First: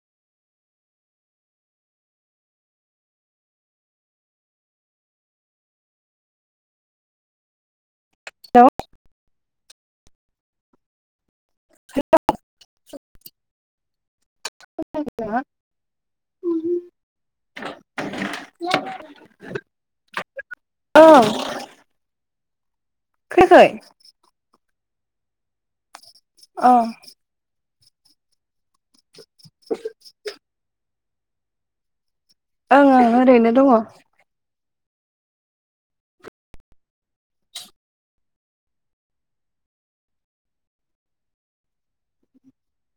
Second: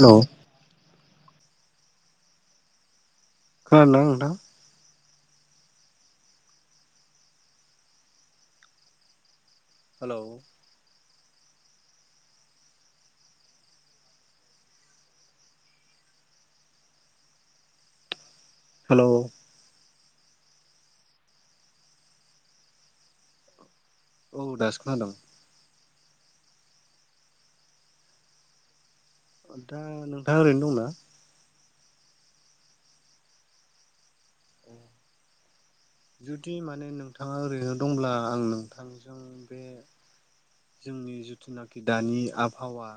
Hello. खोनादोंना नोंथां? Hello. Hello. Hello. Hello औ [unintelligible] [inaudible] औ। खोनायाखै। औ दासो खोनादों। अ। दा नोंथाङा ओरैनो दंना? ओं ओं ओरैनो दङ। जुदि माने नोंथाङा ओरैनो दंब्ला आं नोंथांजों बे जोंनि जिथुनाखि दानि आबहावा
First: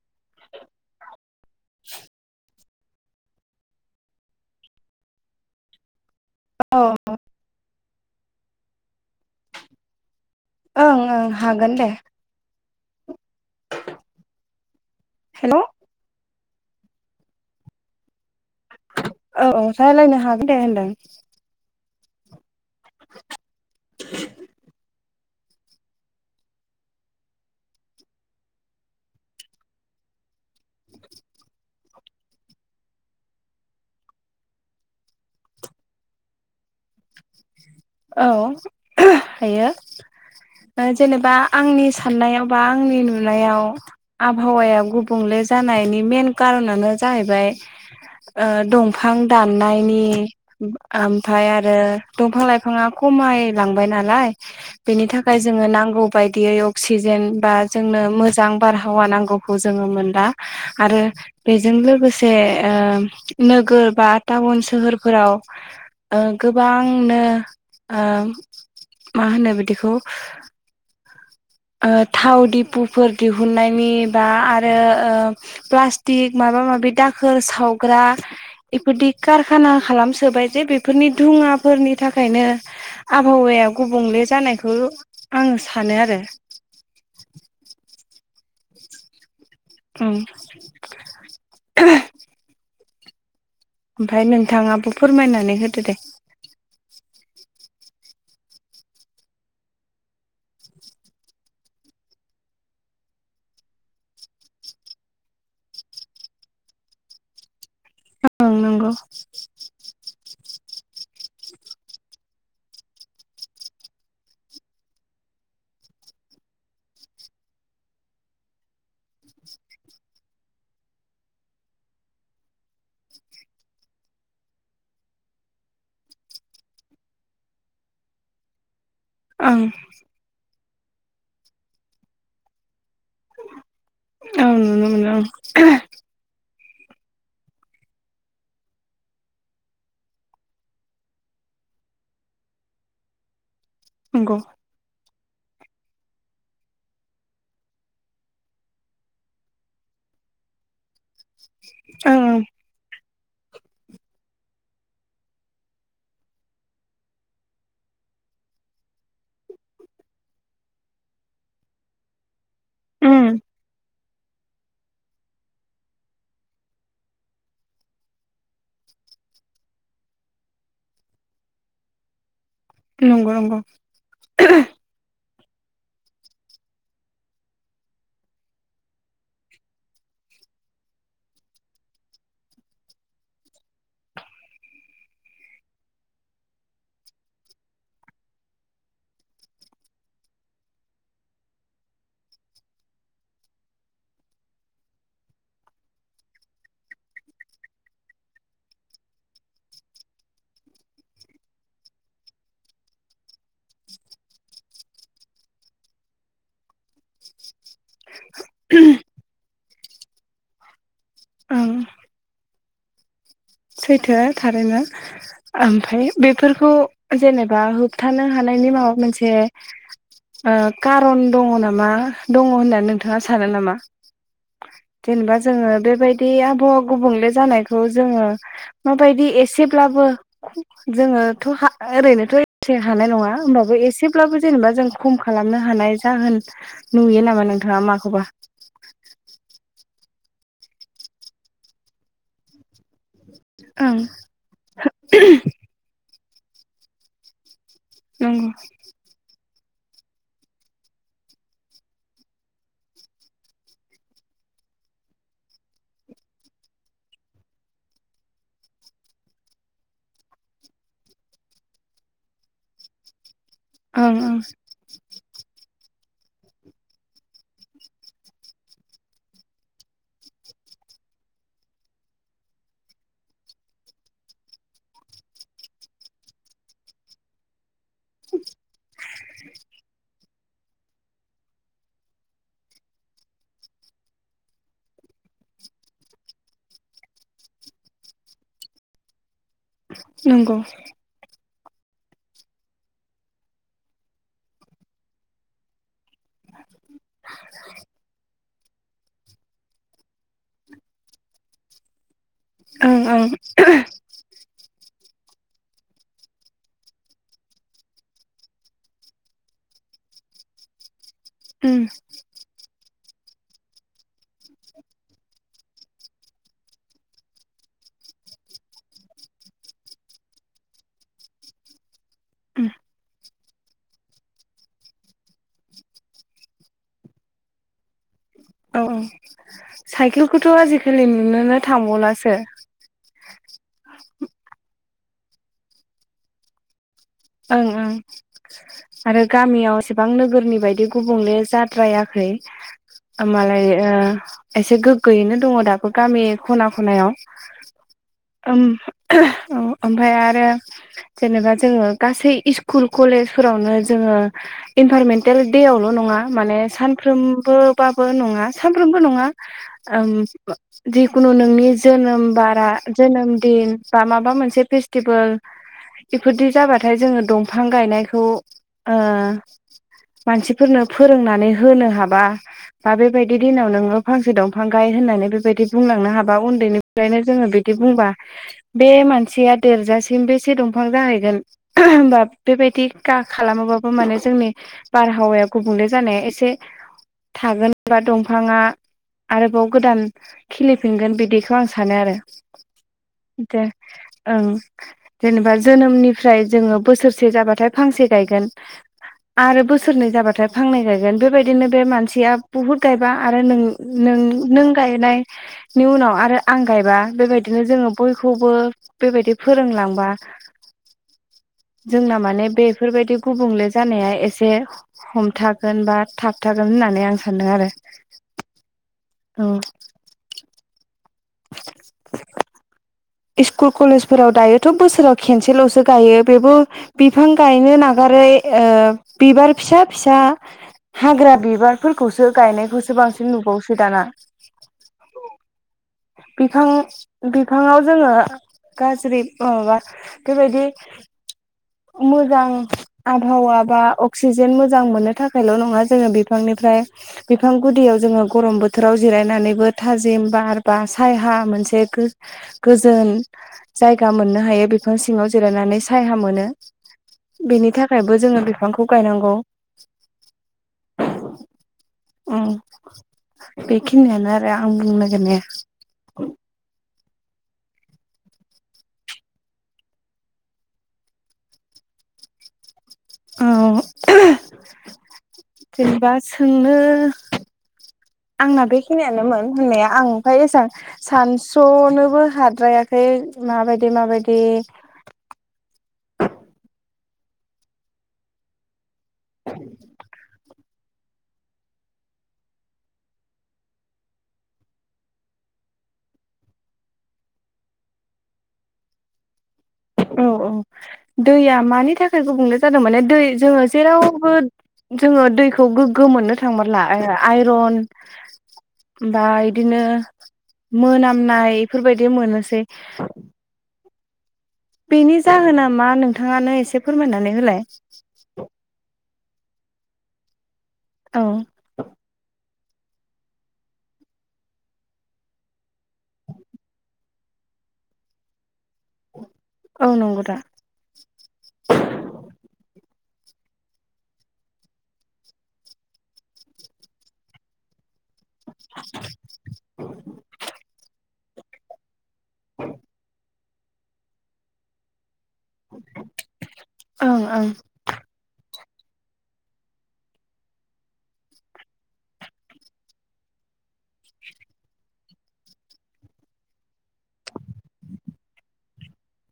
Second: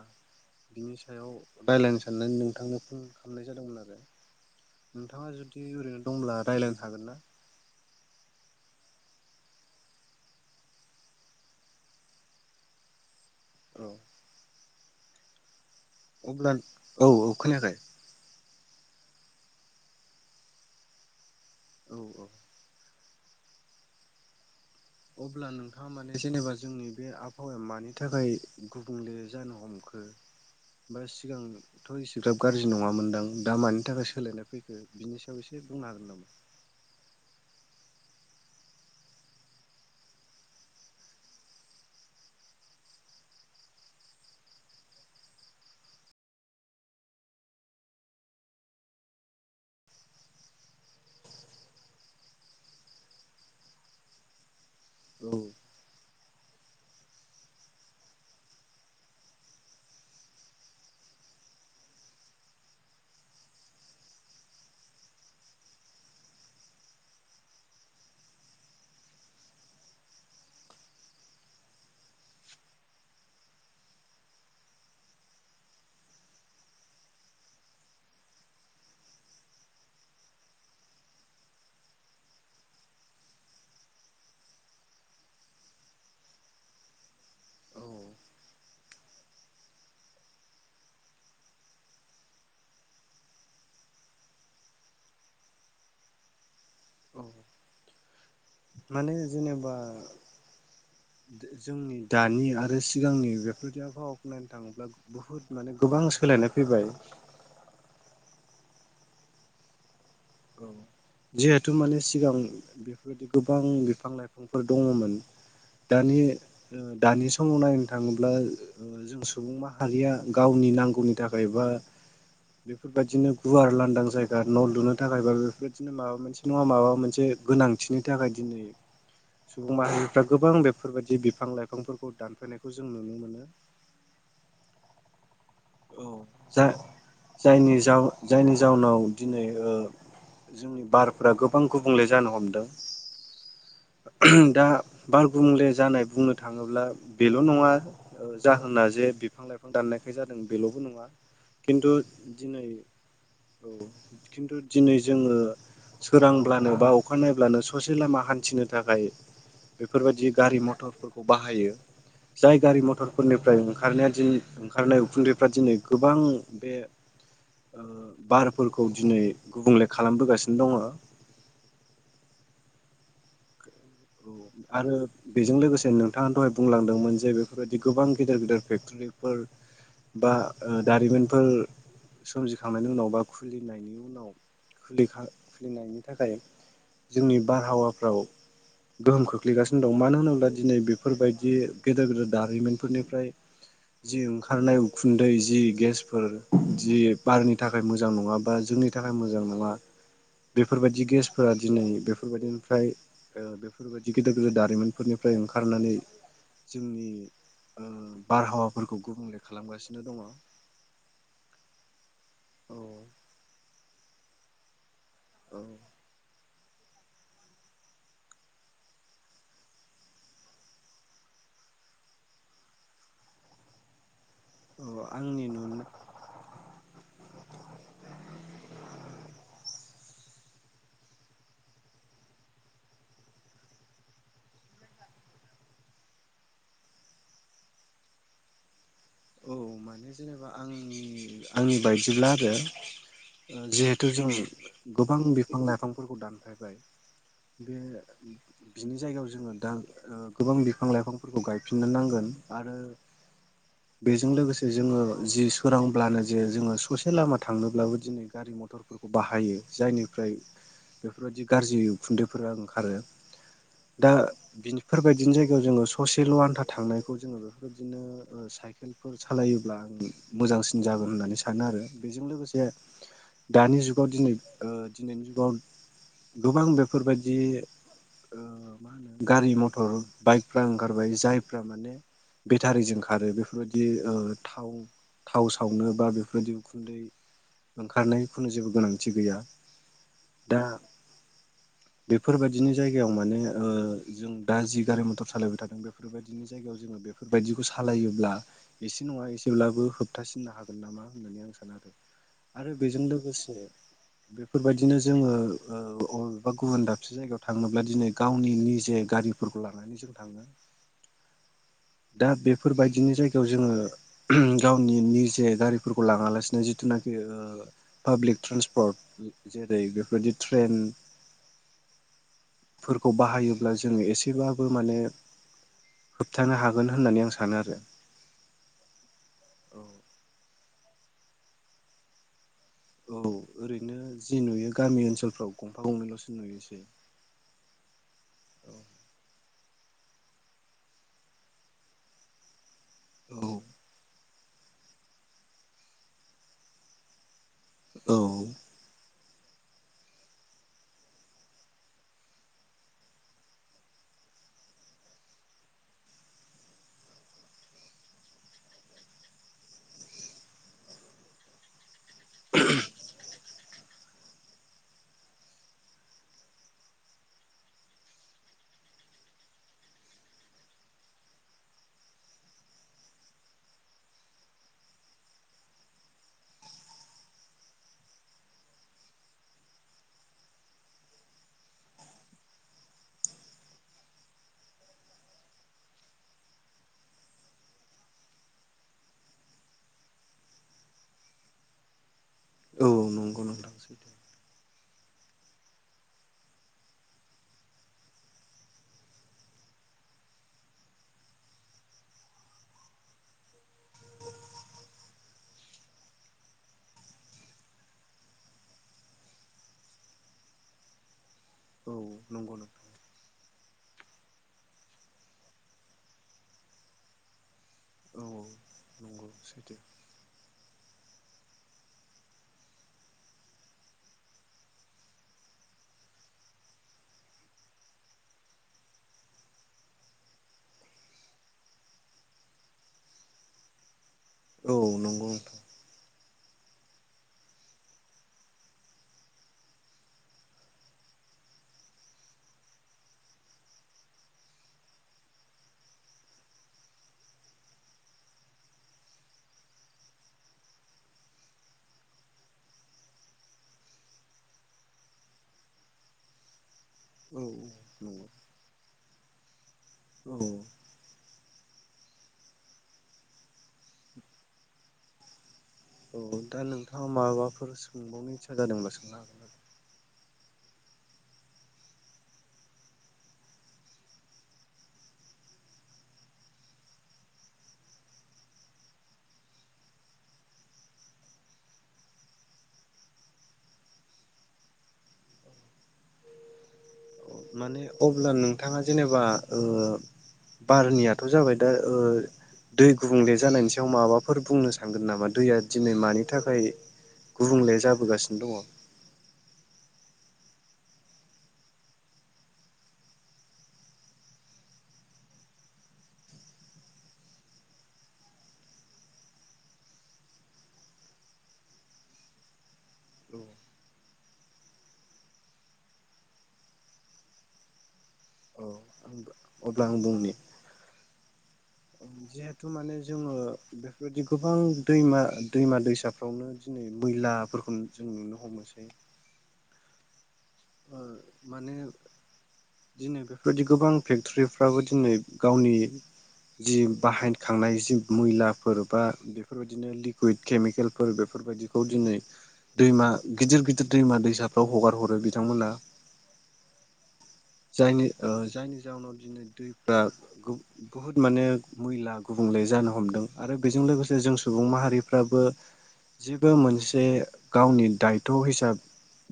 बिनि सायाव रायलायनो सानदों नोंथांजों खालामनाय जादोंमोन आरो नोंथाङा जुदि ओरैनो दंब्ला रायलायनो ओं हागोन ना? ओं ओं हागोन दे। औ। हेलौ। अब्ला औ औ खोनायाखै? औ औ रायलायनो हागोन दे होनदों। औ औ [inaudible] अब्ला नोंथाङा माने जेनेबा जोंनि बे आबहावाया मानि थाखाय गुबुंले जानो हमखो बा सिगांथ' एसेग्राब गाज्रि नङामोनदां दा मानि थाखाय सोलायनाय फैखो बिनि सायाव एसे बुंनो हागोन नामा औ हायो जेनेबा आंनि साननायाव बा आंनि नुनायाव आबहावाया गुबुंले जानायनि मेन कारनानो जाहैबाय ओ दंफां दाननायनि ओमफ्राय आरो दंफां लाइ फाङा खमायलांबाय नालाय बेनि औ थाखाय जोङो नांगौ बायदियै अक्सिजेन बा जोंनो मोजां बारहावा नांगौखौ जोङो मोनला आरो बेजों लोगोसे नोगोर बा टाउन सोहोरफोराव ओ गोबांनो ओ मा होनो बिदिखौ ओ थाव दिपुफोर दिहुननायनि बा आरो प्लास्टिक माबा माबि दाखोर सावग्रा बेफोरदि कारखाना खालामसोबाय जे बेफोरनि धुङाफोरनि थाखायनो आबहावाया गुबुंले जानायखौ आङो सानो आरो औ ओं ओमफ्राय नोंथाङाबो फोरमायनानै होदो दे औ माने जेनेबा जोंनि दानि आरो सिगांनि बेफोरबादि आबहावाखौ बुंनो थाङोब्ला बुहुद माने गोबां सोलायनाय फैबाय ओं नंगौ औ जिहेथु माने सिगां बेफोरबायदि गोबां बिफां लाइफांफोर दङमोन दानि ओ दानि समाव नायनो थाङोब्ला जों सुबुं माहारिया गावनि नांगौनि थाखाय बा बेफोरबायदिनो गुवार लांदां जायगा न' लुनो थाखाय बा बेफोरबायदिनो माबा मोनसे नङा माबा मोनसे गोनांथिनि थाखाय दिनै ओं सुबुं माहारिफ्रा गोबां बे फोर बायदि बिफां लाइफांफोरखौ दानफायनायखौ जों नुनो मोनो। औ नुनो मोनो औ जा-जायनि जाउ जायनि जाउनाव दिनै ओ जोंनि बारफोरा गोबां गुबुंले जानो हमदों नंगौ दा बारगुंले जानाय बुंनो थाङोब्ला बेल' नङा जाहोना जे बिफां लाइफां दाननायखाय जादों बेल'बो नङा खिनथु ओं ओं दिनै औ खिनथु दिनै जोङो सोरांब्लानो बा अखानायब्लानो ससे लामा हान्थिनो थाखाय बेफोरबायाददि गारि मथरफोरखौ बाहायो जाय गारि उम मथरफोरनिफ्राय ओंखारनाया दि ओंखारनाय उखुन्दैफ्रा दिनै गोबां बे ओ बारफोरखौ दिनै गुबुंले खालामबोगासिनो दङो नंगौ नंगौ औ आरो बेजों लोगोसे नोंथाङा दहाय बुंलांदोंमोन जे बेफोरबायदि गोबां गेदेर गेदेर फेक्टरिफोर बा दारिमिनफोर सोमजिखांनायनि उनाव बा खुलिनायनि उनाव खुलिनायनि थाखाय जोंनि बारहावाफ्राव गोहोम खोख्लैगासिनो दं मानो होनोब्ला दिनै बेफोरबायदि गेदेर गेदेर दारिमिनफोरनिफ्राय जि ओंखारनाय उखुन्दै जि गेसफोर जि बारनि थाखाय मोजां नङा बा जोंनि थाखाय मोजां नङा बेफोरबायदि गेसफोरा दिनै बेफोरबायदिनिफ्राय ओ बेफोरबायदि गेदेर गेदेर दारिमिनफोरनिफ्राय ओंखारनानै जोंनि ओ बारहावाफोरखौ गुबुंले खालामगासिनो दङ। ओं औ सैथोआ थारैनो ओमफ्राय बेफोरखौ जेनेबा होबथानो हानायनि माबा मोनसे ओ कारन दङ नामा दङ होननानै नोंथाङा सानो नामा? औ जेनेबा आंनि जोङो नुनो बेबायदि आबहावा गुबुंले जानायखौ जोङो माबायदि एसेब्लाबो जोङोथ' ओरैनोथ' एसे हानाय नङा होमबाबो एसेब्लाबो जेनेबा जों खम खालामनो हानाय जाहोन नुयो नामा नोंथाङा माखौबा? औ माने जेनेबा आंनि आंनि बायदिब्ला आरो ओं जिहेथु जों गोबां बिफां लाइफांफोरखौ दान फायबायाय बे नंगौ बिनि जायगायाव जोङो दा गोबां बिफां लाइफांफोरखौ गायफिननो नांगोन आरो बेजों लोगोसे जोङो जि सोरांब्लानो जे जोङो ससे लामा थांनोब्लाबो दिनै गारि मथरफोरखौ बाहायो जायनिफ्राय बेफोरबायदि गाज्रि खुन्दैफोरा ओंखारो दा ओं ओं बिफोरबायदिनो जायगायाव जोङो ससेल आान्था थांनायखौ जोङो बेफोरबायदिनो साइकेलफोर सालायोब्ला आं मोजांसिन जागोन होननानै सानो आरो बेजों लोगोसे दानि जुगाव दिनै ओ दिनैनि जुगाव गोबां बेफोरबायदि ओ मा होनो गारि मथर बाइकफ्रा ओंखारबाय जायफ्रा माने बेटारिजों खारो बेफो फोरबायदि ओ थाव थाव सावनो बा बेफोरबायदि उखुन्दै ओंखारनायनि खुनु जेबो गोनांथि गैया। नंगौ बेफोरबायदिनो जायगायाव माने ओ जों दा जि गारि मथर सालायबाय थादों बे फोरबायदिनो जायगायाव जोङो बेफोरबायदिखौ सालायोब्ला एसे नङा एसेब्लाबो होबथासिननो हागोन नामा होननानै आं सानो आरो आरो ओं बेजों ओं लोगोसे बेफोरबायदि बिदिनो जोङो ओ अबेबा गुबुन दाबसे जायगायाव थांनोब्ला दिनै गावनि निजे गारिफोरखौ लानानै जों थाङो। उम दा बेफोरबायदि बिनो जाय गायाव जोङो गावनि निजे गारिफोरखौ लाङा लासिनो जिथुनाखि ओ पाब्लिक ट्रेन्सपर्ट जेरै बेफोरबाददि ट्रेन उम फोरखौ बाहायो ब्ला जोङो एसेबाबो माने होबथानो हागोन होननानै आं सानो आरो। औ औ औ साइकेलखौथ' आजिखा लि नुनोनो थांबावलासो औ ओरैनो जि नुयो गामि ओनसोलफ्राव गंफा गंनैल'सो नुयोनोसै ओं ओं आरो गामियाव एसेबां नोगोरनि बायदि गुबुंले जाद्रायाखै आ औ मालाय ओ एसे गोगोयैनो दङ दाबो गामि खना खनायाव औ ओम ओमफाय आरो जेनेबा जोङो गासै इस्कुल कलेजफोरावनो जोङो इनभारमेन्टेल देवल' नङा माने सानफ्रोमबोबाबो नङा सानफ्रोमबो नङा ओम जिखुनु नोंनि जोनोम बारा जोनोम दिन बा माबा मोनसे फेस्टिभेल बेफोरदि जाबाथाय थाय जोङो दंफां गायनायखौ ओ मानसिफोरनो फोरोंनानै होनो हाबा बा बेबायदि दिनाव नोङो फांसे दंफां गाय होननानै बेबायदि बुंलांनो हाबा उन्दैनिफ्रायनो जोङो बिदि बुंबा बे मानसिया देरजासिम बेसे दंफां जाहैगोन। होमबा बेबायदि गा खालामोबाबो माने जोंनि बारहावाया गुबुंले जानाया एसे थागोनबा दंफाङा आरोबाव गोदान खिलिफिनगोन बिदिखौ आं सानो आरो औ नंगौ दे नोंथां सैथो ओं जेनेबा जोनोमनिफ्राय जोङो बोसोरसे जाबाथाय फांसे गायगोन आरो बोसोरनै जाबाथाय फांनै गायगोन बेबायदिनो बे मानसिया बुहुद गायबा आरो नों नों नों गायनायनि उनाव आरो आं गायबा बेबायदिनो जोङो बयखौबो बेबायदि फोरोंलांबा औ जोंना माने नंगौ नोंथां बेफोरबायदि गुबुंले जानाया एसे हमथागोन बा थाबथागोन होननानै आं सान्दों आरो। औ नंगौ औ सैथो [inaudible] इस्कुल कलेजफोराव दायोथ' बोसोराव खेनसेल'सो गायो बेबो बिफां गायनो नागारै ओ बिबार फिसा फिसा हाग्रा बिबारफोरखौसो गायनायखौसो बांसिन नुबावसै दाना। औ नंगौथ'। बिफां बिफाङाव जोङो गाज्रि ओ माबा बेबायदि मोजां आबहावा बा अक्सिजेन मोजां मोननो थाखायल' नङा जोङो बिफांनिफ्राय बिफां गुदियाव जोङो गरम बोथोराव जिरायनानैबो थाजिम बार बा सायहा मोनसे गो-गोजोन जायगा मोननो हायो बिफां सिङाव जिरायनानै सायहा मोनो। औ बेनि थाखायबो नंगौ जोङो बिफांखौ गायनां गौ। औ। ओम बेखिनियानो आरो आं बुंनो नागिरनाया। औ दा नोंथाङा माबाफोर सोंबावनो इस्सा जादोंबा सोंनो हागोन आरो। औ जेनेबा सोंनो आंना बेखिनियानोमोन होननाया आं ओमफाय एसां सानस'नोबो हाद्रायाखै माबायदि माबायदि ने अब्ला नोंथाङा जेनेबा ओ बारनिया थ' जाबाय दा ओ दै गुबुंले जानायनि सायाव माबाफोर बुंनो सानगोन नामा दैया दिनै मानि थाखाय गुबुंले जाबोगासिनो दङ? औ औ दैया मानि थाखाय गुबुंले जादों माने दै जोङो जेरावबो जोङो दैखौ गोग्गो मोननो थांमारला आइ-आइरन ओमफाय बिदिनो मोनामनाय इफोरबायदि मोनोसै। दङ बेनि जाहोना मा? नोंथाङानो एसे फोरमायनानै होलाय। औ आं अब्ला आं बुंनि औ। जिहेथु माने जोङो बेफोरबायदि गोबां दैमा दैमा दैमा दैसाफ्रावनो दिनै मैलाफोरखौ जों नुनो हमोसै औ नंगौदा। ओ माने दिनै बेफोरबायदि गोबां फेक्टरिफ्राबो दिनै गावनि जि बाहायखांनाय जि मैलाफोर बा बेफोरबायदिनो लिकुइड केमिकेलफोर बे फोरबायदिखौ दिनै दैमा गिदिर गिदिर दैमा दैसाफ्राव हगार हरो बिथांमोना ओं ओं जायनि ओ जायनि जाहोनाव दिनै दैफोरा गु बुहुत माने मैला गुबुंले जानो हमदों आरो बेजों लोगोसे जों सुबुं माहारिफ्राबो जेबो मोनसे गावनि दायथ' हिसा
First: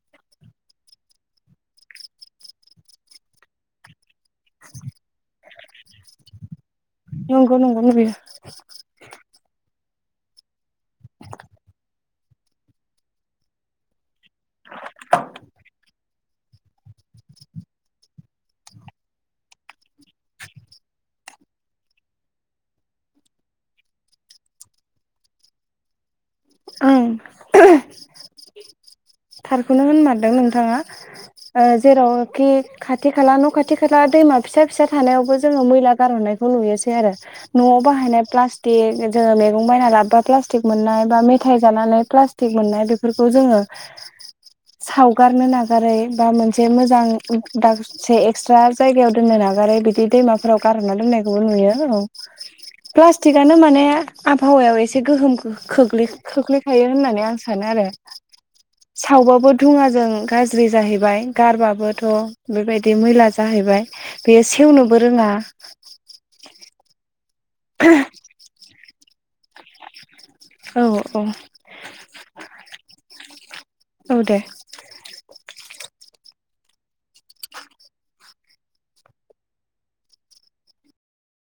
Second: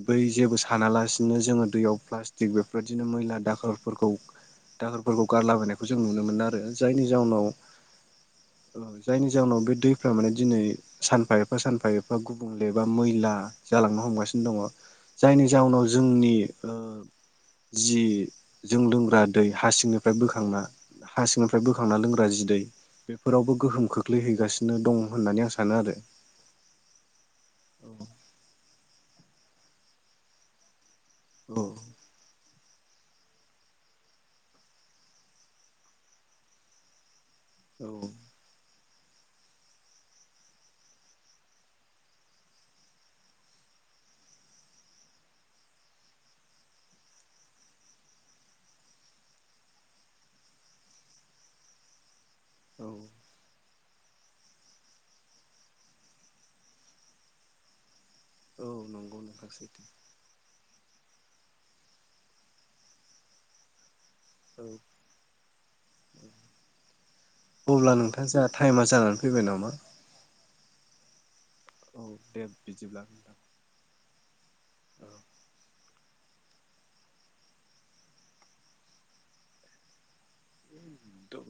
बै जेबो सा नालासिनो जोङो दैयाव प्लास्टिक बेफोरबायदिनो मैला दाखोरफोरखौ दाखोरफोरखौ गारलाबायनायखौ जों नुनो मोनो आरो जायनि जाउनाव ओ नंगौ नंगौ नंगौ जायनि जाउनाव बे दै फ्रा माने दिनै सानफा एफा सानफा एफा गुबुंले बा मैला जालांनो हमगासिनो दङ जायनि जाउनाव जोंनि ओ जि जों लोंग्रा दै हासिंनिफ्राय बोखांना हासिंनिफ्राय बोखांना लोंग्रा जि दै बेफोरावबो गोहोम खोख्लैहैगासिनो दं होननानै आं सानो आरो। ओं। औ थारखौनो होनमारदों नोंथाङा। औ ओ जेरावखि खाथि खाला न' खाथि खाला दैमा फिसा फिसा थानायावबो जोङो मैला गारहरनायखौ नुयोसै आरो न'आव औ बाहायनाय प्लास टिक जोङो मैगं बायना लाबोबा प्लास्टिक मोननाय बा मि थाइ जानानै प्लास्टिक मोननाय बेफोरखौ जोङो सावगारनो नागारै बा मोनसे मोजां दासे एक्सट्रा जायगायाव दोननो नागारै बिदि दैमाफोराव गारह'रना दोननायखौबो नुयो औ औ प्लास्टिक आनो माने आबहावायाव एसे गोहोम खो-खोख्लै खोख्लैखायो होननानै आं सानो आरो। औ नंगौ नोंथां सावबाबो सैथो धुङाजों गाज्रि जाहै बाय गारबाबोथ' बेबायदि मैला जाहैबाय। बेयो औ सेवनोबो रोङा अब्ला नोंथां जाहा टाइमा जानानै फैबाय नामा? औ औ। औ दे बिदिब्ला औ दे औ। द'